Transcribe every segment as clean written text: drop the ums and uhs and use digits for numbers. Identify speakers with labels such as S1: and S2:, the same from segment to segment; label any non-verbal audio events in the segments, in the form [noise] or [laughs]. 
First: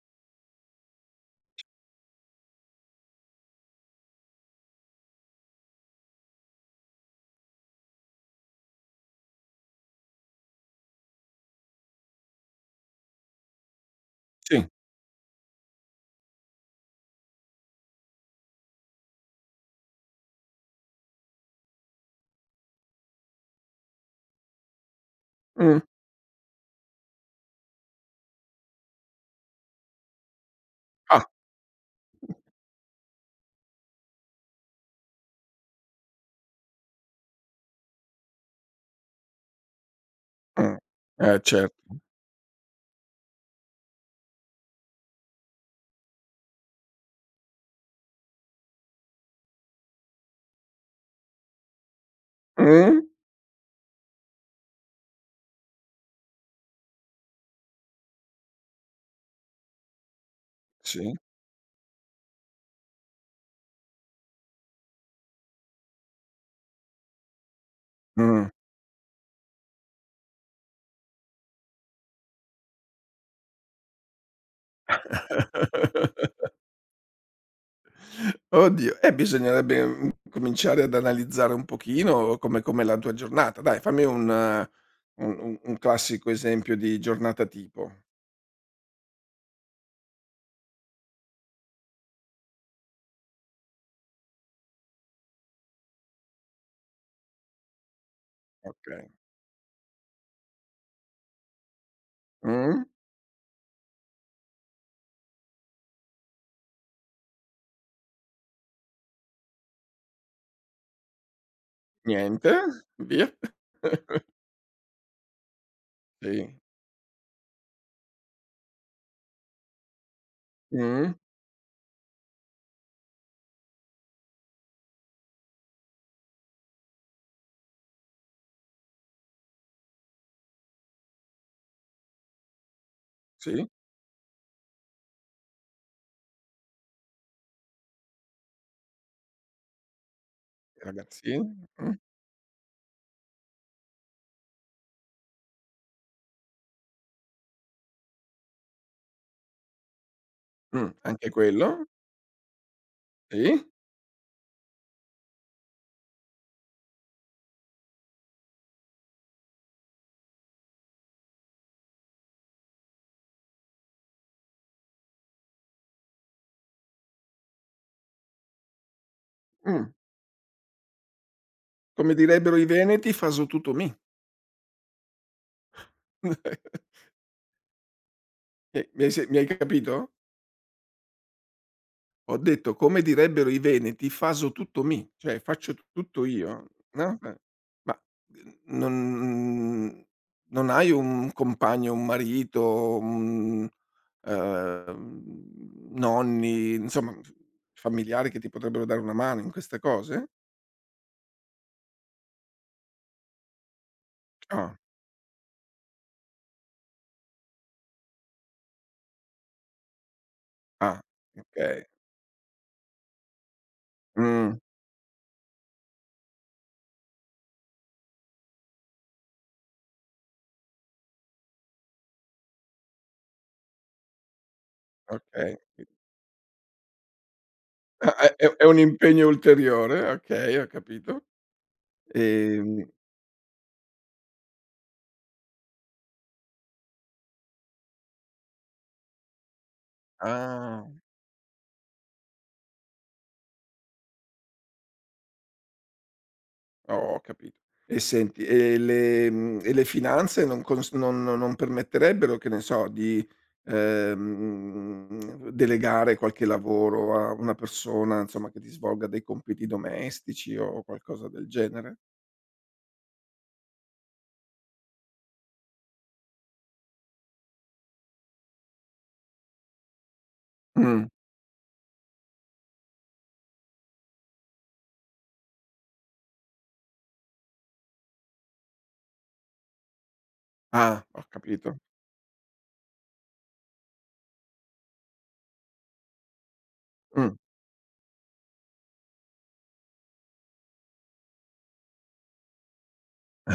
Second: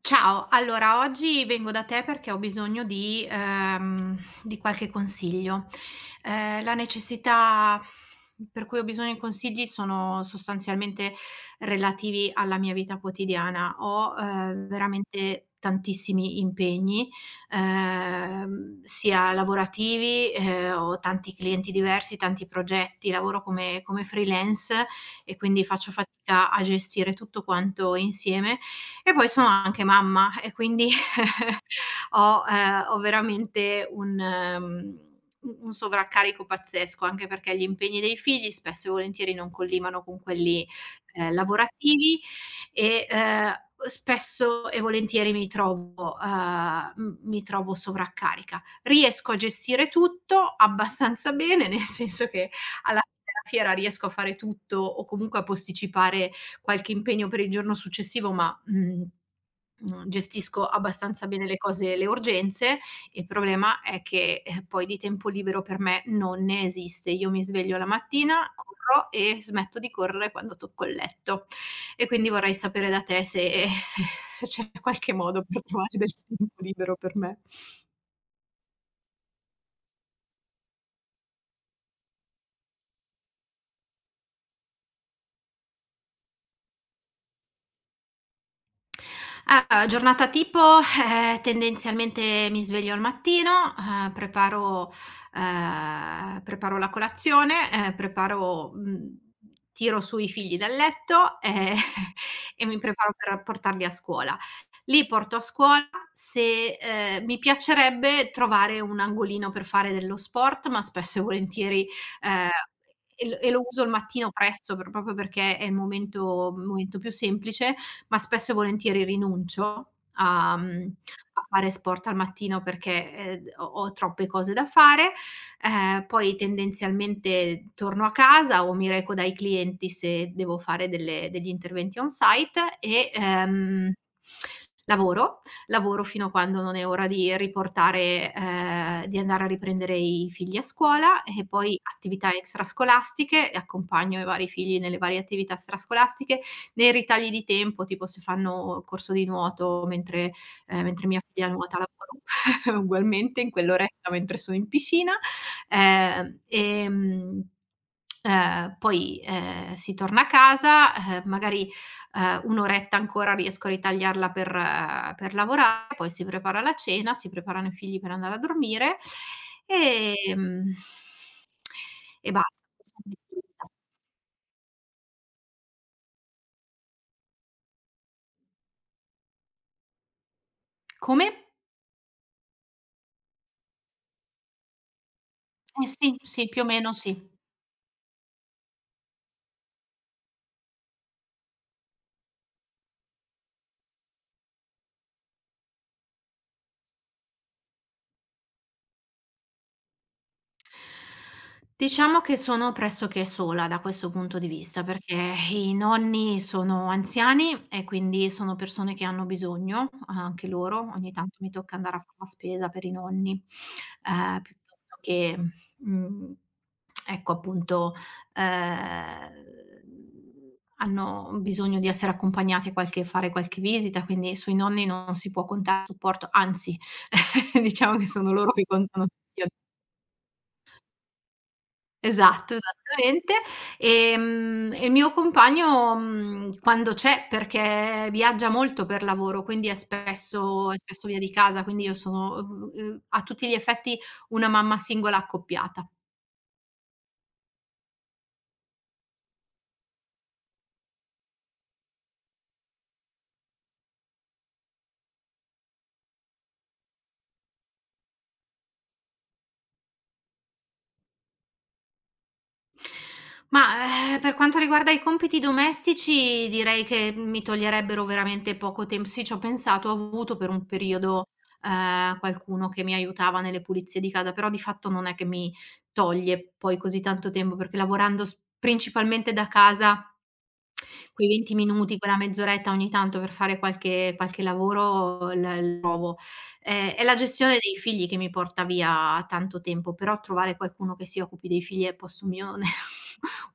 S1: Ciao, allora oggi vengo da te perché ho bisogno di qualche consiglio. La necessità per cui ho bisogno di consigli sono sostanzialmente relativi alla mia vita quotidiana. Ho
S2: Sì.
S1: veramente tantissimi impegni, sia lavorativi, ho tanti clienti diversi, tanti progetti, lavoro come freelance e quindi
S2: Mh.
S1: faccio fatica a gestire tutto quanto insieme e poi sono anche mamma e quindi
S2: Ah,
S1: [laughs] ho veramente un mhmm, u un sovraccarico pazzesco, anche perché gli impegni dei figli spesso e volentieri non collimano con quelli,
S2: mh. Eh certo.
S1: lavorativi e, spesso e volentieri mi trovo sovraccarica. Riesco a gestire tutto abbastanza bene, [laughs] nel senso che
S2: Mh?
S1: alla fine della fiera riesco a fare tutto o comunque a posticipare qualche impegno per il giorno successivo. Gestisco
S2: Sì.
S1: abbastanza bene le cose le urgenze. Il problema è che, poi di tempo libero per me non ne esiste. Io mi sveglio la mattina,
S2: Mh.
S1: corro e smetto di correre quando tocco il letto. E quindi vorrei sapere da te se [laughs] se c'è qualche modo per trovare del
S2: [laughs]
S1: tempo libero per me.
S2: Oddio, bisognerebbe, cominciare ad analizzare un pochino come com'è la tua giornata. Dai, fammi un classico esempio di giornata tipo.
S1: Ah, giornata tipo, tendenzialmente mi sveglio al mattino, ehm, preparo preparo la colazione,
S2: Okay.
S1: tiro su i figli dal letto, [laughs] e mi
S2: Mh.
S1: preparo per portarli a scuola. Li porto a scuola, se mi piacerebbe trovare un angolino per fare dello sport, ma spesso e volentieri, ehm,
S2: Niente,
S1: e
S2: via.
S1: lo e lo uso il
S2: [laughs]
S1: mattino presto per proprio perché è il momento
S2: Sì.
S1: il momento più semplice, ma spesso e volentieri rinuncio a mhmm,
S2: Mh.
S1: a fare sport al mattino perché, ho troppe cose da fare, poi tendenzialmente torno a casa o mi reco dai clienti se devo fare delle degli interventi on site e,
S2: Sì,
S1: lavoro, lavoro fino a quando non è ora di andare a riprendere i figli a scuola
S2: ragazzini.
S1: e poi
S2: Mh.
S1: attività extrascolastiche e accompagno i vari figli nelle varie attività extrascolastiche nei ritagli di tempo, tipo se fanno corso di nuoto mentre ehm,
S2: Mh.
S1: mentre mia
S2: Anche
S1: figlia nuota
S2: quello.
S1: lavoro [laughs] ugualmente in
S2: Sì.
S1: quell'oretta mentre sono in piscina, ehm, ehm, poi, si torna a casa, magari, un'oretta ancora riesco a ritagliarla per lavorare, poi si prepara la cena, si preparano i figli per andare a dormire,
S2: Mh.
S1: ehm,
S2: Come
S1: e
S2: direbbero
S1: basta.
S2: i veneti: "Faso tutto mi". [laughs] Mi mi hai se mi hai capito?
S1: Come?
S2: Ho detto, come direbbero i veneti: "Faso tutto mi", cioè faccio tu
S1: Eh sì,
S2: tutto
S1: sì, più o
S2: io,
S1: meno sì.
S2: no, ma, uhm, non non hai un compagno, un marito, un ehm, nonni, insomma, f familiari che ti potrebbero dare una mano in queste cose?
S1: Diciamo che sono pressoché sola da questo punto di
S2: Ah,
S1: vista, perché i nonni sono anziani e quindi sono persone che hanno bisogno, anche loro.
S2: ah,
S1: Ogni tanto mi tocca
S2: okay.
S1: andare a fare la spesa per i nonni, ehm,
S2: Mh,
S1: piuttosto che, mhmm, ecco appunto, ehm, hanno bisogno di essere accompagnati a qualche fare qualche visita, quindi sui nonni non si può
S2: okay.
S1: contare supporto, anzi [laughs] diciamo che sono
S2: Ah,
S1: loro
S2: è
S1: che
S2: un
S1: contano.
S2: impegno ulteriore, okay, ho capito.
S1: Esatto,
S2: Ehm,
S1: esattamente. E il mio compagno, quando c'è perché viaggia molto per lavoro, quindi è spesso è
S2: ah.
S1: spesso via di casa, quindi io sono, a tutti gli effetti una mamma singola accoppiata.
S2: Oh, ho capito. E senti, e e le finanze non permetterebbero, che ne so, di, delegare qualche lavoro a una persona, insomma, che ti svolga dei compiti domestici o qualcosa del genere?
S1: Ma, per quanto riguarda i compiti domestici direi che mi toglierebbero veramente poco tem sì, c'ho pensato, ho avuto per un
S2: Mh.
S1: periodo, qualcuno che mi aiutava nelle pulizie di casa, però di fatto non è che mi toglie poi così tanto tempo, perché lavorando s principalmente da casa
S2: Ah, ho
S1: quei 20
S2: capito.
S1: minuti, quella mezz'oretta ogni tanto per fare qualche lavoro l l trovo. È la
S2: Mh.
S1: gestione dei figli che mi porta via tanto tempo, però trovare qualcuno che si occupi dei figli è posto mio [laughs] n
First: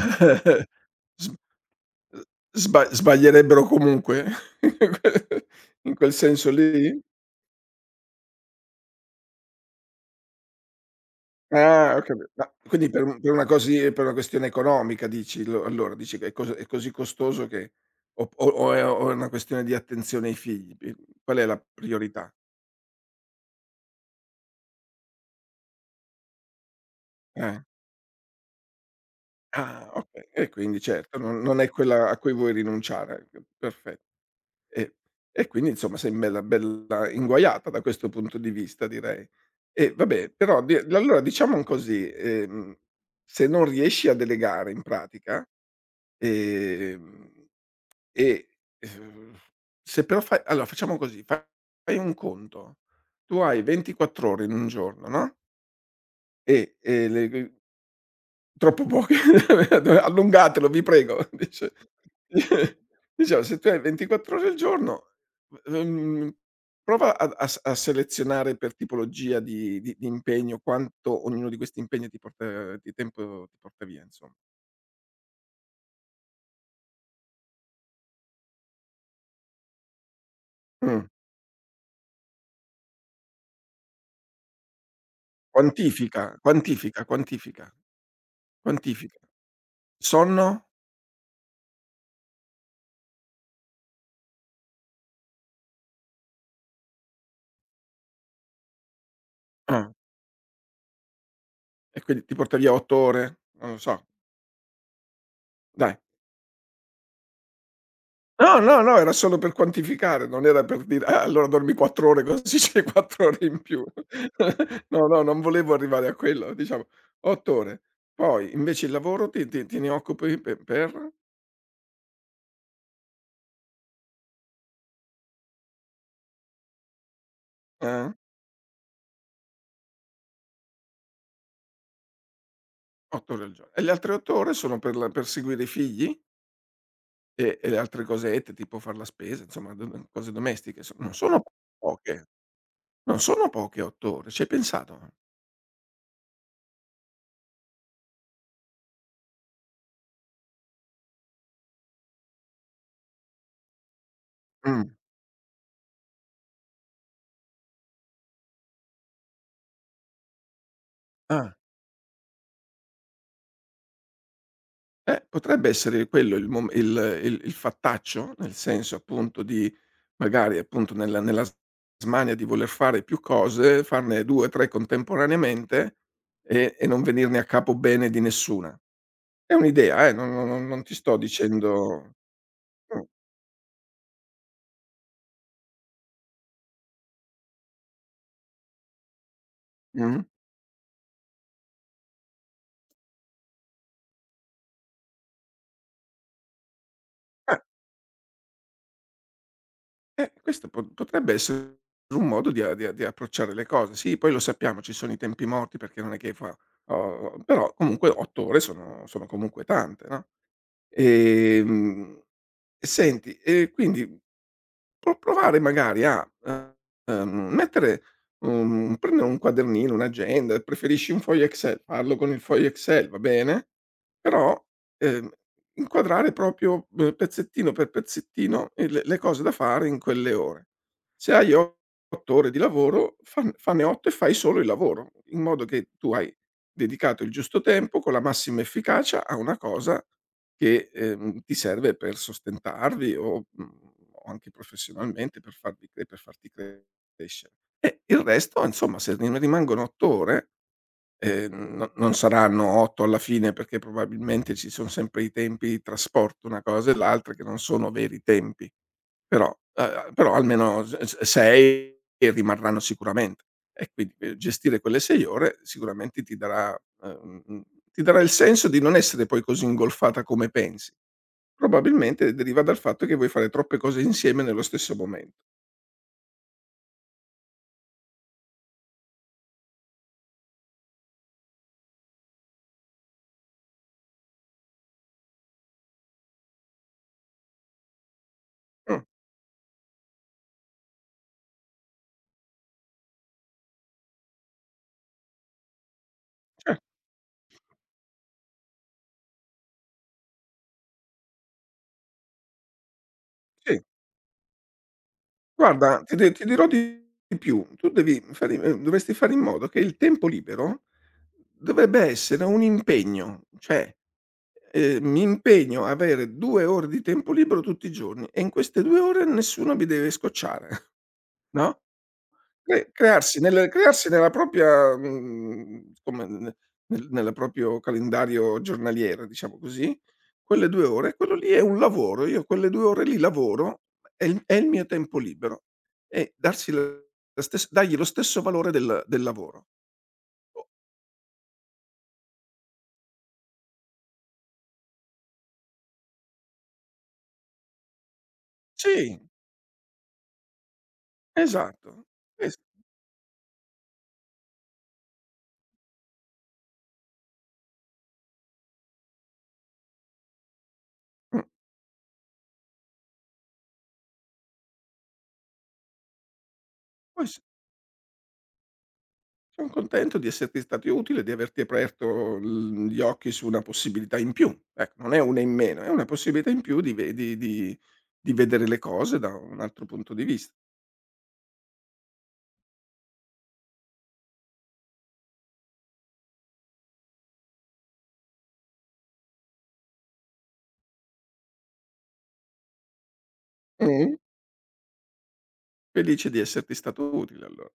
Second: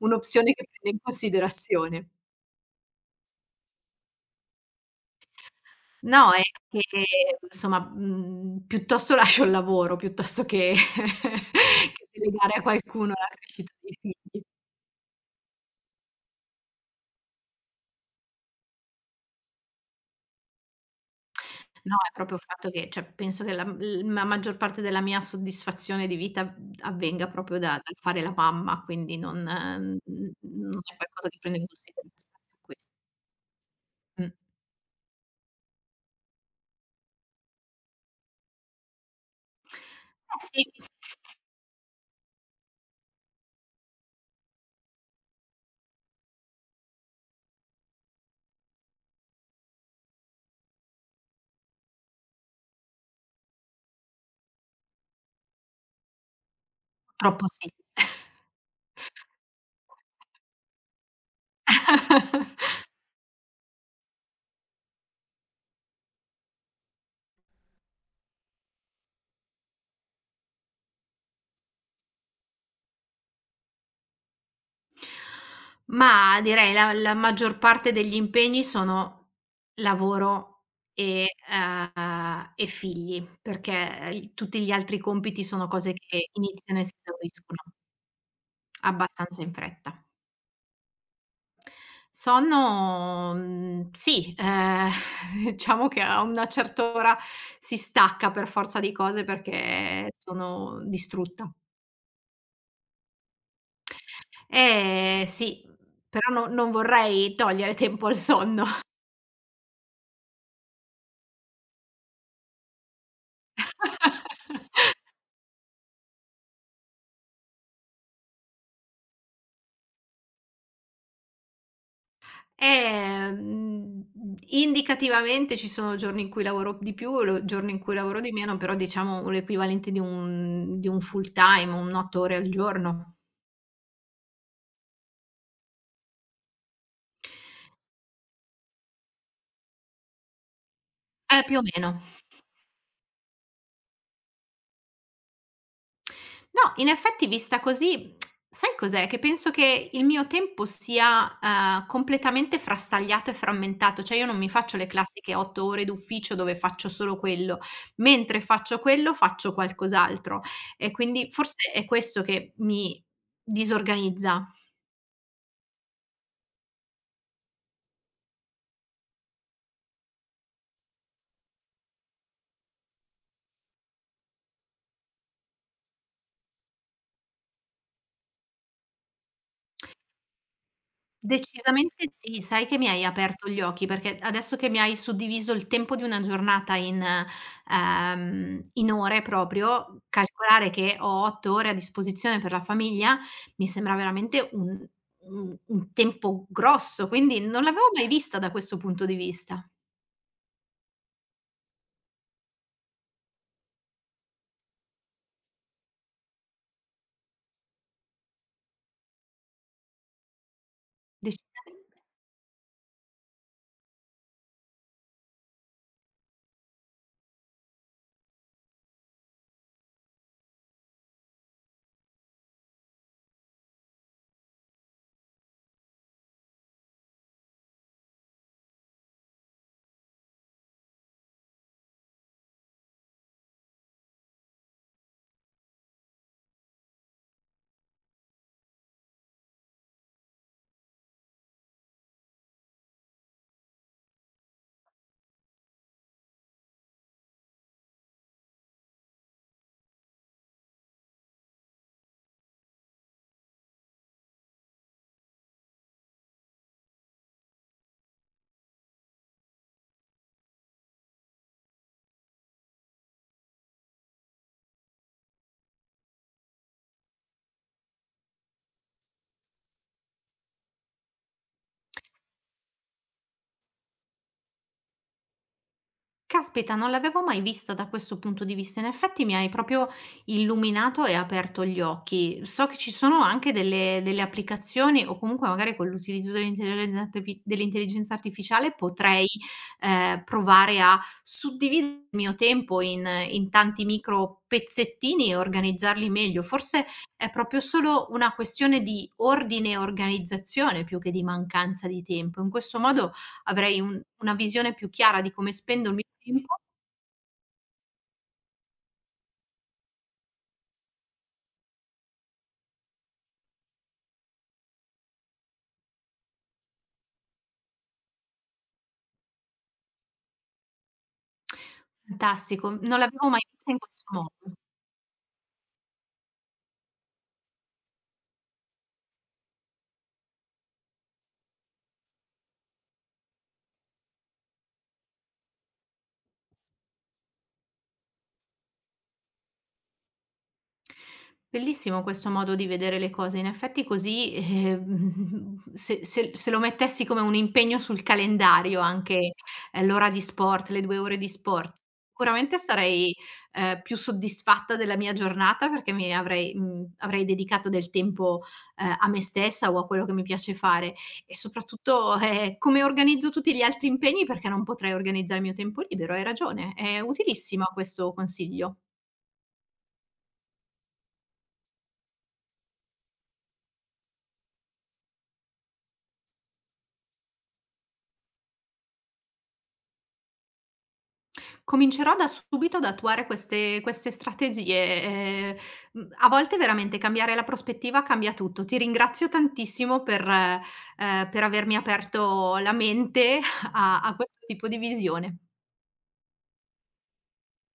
S1: un'opzione che prendo in
S2: S uhm,
S1: considerazione.
S2: sbaglierebbero comunque? [laughs] In quel
S1: No, è
S2: senso
S1: che
S2: lì?
S1: insomma, piuttosto lascio il lavoro, piuttosto che [laughs]
S2: Ah, ho
S1: che
S2: capi ma
S1: delegare a
S2: quindi
S1: qualcuno la crescita dei
S2: per una
S1: figli.
S2: questione economica dici, lo allora dici che è così costoso che o è una questione di attenzione ai figli? P qual è la
S1: No, è
S2: priorità?
S1: proprio il fatto che cioè penso che la m l la maggior parte della mia soddisfazione di vita, avvenga
S2: Eh.
S1: proprio da dal fare la mamma, quindi non
S2: Ah,
S1: mhmm,
S2: okay. E quindi
S1: non è
S2: certo,
S1: qualcosa che prendo
S2: non
S1: in
S2: è quella
S1: considerazione
S2: a cui vuoi
S1: per questo.
S2: rinunciare, ecco, perfetto.
S1: Mh.
S2: E e quindi insomma sei in bella inguaiata da questo punto di vista direi. E vabbè,
S1: Eh
S2: però
S1: sì,
S2: di allora diciamo così, se non riesci a delegare in pratica, ehm. E, ehm, se però fai allora facciamo così, fa fai un conto: tu hai 24 ore in un giorno, no, e, le
S1: purtroppo
S2: g
S1: sì.
S2: troppo poche, [laughs] allungatelo vi prego, [laughs] dice
S1: [laughs]
S2: diciamo se tu hai 24 ore al giorno, ehm, prova ad a s a selezionare per tipologia di impegno quanto ognuno di questi impegni ti porta di tempo ti porta via insomma.
S1: Ma direi la maggior parte degli impegni sono lavoro
S2: Mh.
S1: e figli, perché il tutti gli altri compiti sono cose
S2: Quantifica,
S1: che iniziano e si
S2: quantifica,
S1: esauriscono
S2: quantifica, quantifica.
S1: abbastanza in fretta.
S2: Sonno?
S1: Sonno, sì, [laughs] diciamo che a una certa ora si stacca per forza di cose
S2: Ah.
S1: perché sono distrutta.
S2: E quindi ti porta via 8 ore? Non lo so,
S1: Eh sì,
S2: dai.
S1: però no non vorrei togliere tempo al
S2: No,
S1: sonno.
S2: no, no, era [laughs] solo per quantificare, non era per dire: "Ah, allora dormi 4 ore così c'hai 4 ore in più." [laughs]
S1: [laughs]
S2: No, no, non volevo arrivare a quello, diciamo 8 ore. Poi invece il lavoro ti ti te ne occupi pe per,
S1: Ehm, mhmm, Indicativamente ci sono giorni in cui lavoro di più e lo giorni in cui
S2: eh,
S1: lavoro di meno, però diciamo l'equivalente di un full time, un 8 ore al giorno.
S2: 8 ore al giorno. E le altre 8 ore sono per seguire i figli e le altre cosette, tipo far la spesa, insomma d d cose domestiche, non sono
S1: Più o meno.
S2: poche, non sono poche 8 ore, ci hai pensato?
S1: No, in effetti vista così, sai cos'è? Che penso che il mio tempo sia, completamente frastagliato e frammentato, cioè io non mi faccio
S2: Mh.
S1: le classiche 8 ore d'ufficio dove faccio solo quello, mentre faccio quello faccio qualcos'altro e quindi
S2: Ah.
S1: forse è questo che mi disorganizza.
S2: Potrebbe essere quello il fattaccio, nel senso appunto di magari appunto nella s smania di voler fare più cose, farne 2, 3 contemporaneamente e non venirne a capo bene di nessuna. È un'idea non ti sto
S1: Decisamente
S2: dicendo.
S1: sì, sai che mi
S2: Mh,
S1: hai aperto gli occhi, perché adesso che mi hai suddiviso il tempo di una giornata in ore proprio,
S2: mh.
S1: calcolare che ho 8 ore a disposizione per la famiglia, mi sembra veramente un tempo grosso, quindi
S2: Eh,
S1: non l'avevo mai vista da questo punto di vista.
S2: questo po potrebbe essere un modo di approcciare le cose. Sì, poi lo sappiamo, ci sono i tempi morti perché non è che fa. O o però comunque 8 ore sono comunque tante, no?
S1: Decisamente.
S2: Ehm, senti, e quindi provare magari a, mettere un prendere un quadernino, un'agenda, preferisci un foglio Excel, farlo con il foglio Excel, va bene, però, ehm, inquadrare proprio, pezzettino per pezzettino il le cose da fare in quelle ore. Se hai 8 ore di lavoro, fanne 8 e fai solo il lavoro, in modo che tu hai dedicato il giusto tempo con la massima efficacia a una cosa che, ti serve per sostentarvi o, mhmm, o anche professionalmente crescere. E il resto, insomma, se ne rimangono 8 ore. No, non saranno 8 alla fine perché probabilmente ci son sempre i tempi di trasporto, una cosa e l'altra, che non sono veri tempi, però però almeno s s 6 rimarranno sicuramente e quindi, gestire quelle 6 ore sicuramente ti darà uhm, mhmm, ti darà il senso di non essere poi così ingolfata come pensi. Probabilmente deriva dal fatto che vuoi fare troppe cose insieme nello stesso momento.
S1: Caspita, non l'avevo mai vista da questo punto di vista. In effetti mi hai proprio illuminato e aperto gli occhi. So che ci sono anche delle applicazioni o comunque magari con l'utilizzo dell'intelligenza artificiale
S2: Mh,
S1: potrei provare a suddividere il mio tempo in tanti micro pezzettini e organizzarli meglio.
S2: cer,
S1: Forse è proprio solo una questione di ordine e organizzazione più che di mancanza di tempo. In questo modo avrei
S2: sì.
S1: un una visione più chiara di come spendo il
S2: Guarda,
S1: mio
S2: ti
S1: tempo.
S2: dirò di più, tu devi fare dovresti fare in modo che il tempo libero dovrebbe essere un impegno, cioè, mi impegno a avere 2 ore di tempo libero tutti i giorni e in queste 2 ore nessuno mi deve scocciare, [laughs] no?
S1: Fantastico, non l'avevo mai vista in questo
S2: Crearsi nella
S1: modo.
S2: come ne nella proprio calendario giornaliero, diciamo così, quelle 2 ore, quello lì è un lavoro. Io quelle 2 ore lì lavoro, è il mio tempo libero e darsi la stes dargli lo stesso valore del lavoro. O
S1: Bellissimo questo modo di vedere le cose. In effetti così, [laughs] se lo mettessi come un impegno sul calendario
S2: sì,
S1: anche, l'ora di sport, le 2 ore di sport,
S2: esatto. Es
S1: sicuramente sarei, più soddisfatta della mia giornata perché avrei dedicato del tempo, a me stessa o a quello che mi piace fare e
S2: mh,
S1: soprattutto, come organizzo tutti gli altri impegni perché non potrei organizzare il mio tempo libero. Hai ragione, è
S2: poi s
S1: utilissimo questo consiglio.
S2: son contento di esserti stato utile, di averti aperto l gli occhi su una possibilità in più. Ecco, non è una in meno, è una possibilità in più di ve di vedere le cose da un altro punto di vista.
S1: Comincerò da subito ad attuare queste strategie, a volte veramente cambiare la prospettiva cambia tutto. Ti ringrazio tantissimo per avermi aperto la mente [laughs] a
S2: Mh,
S1: questo tipo di visione.
S2: felice di esserti stato utile allo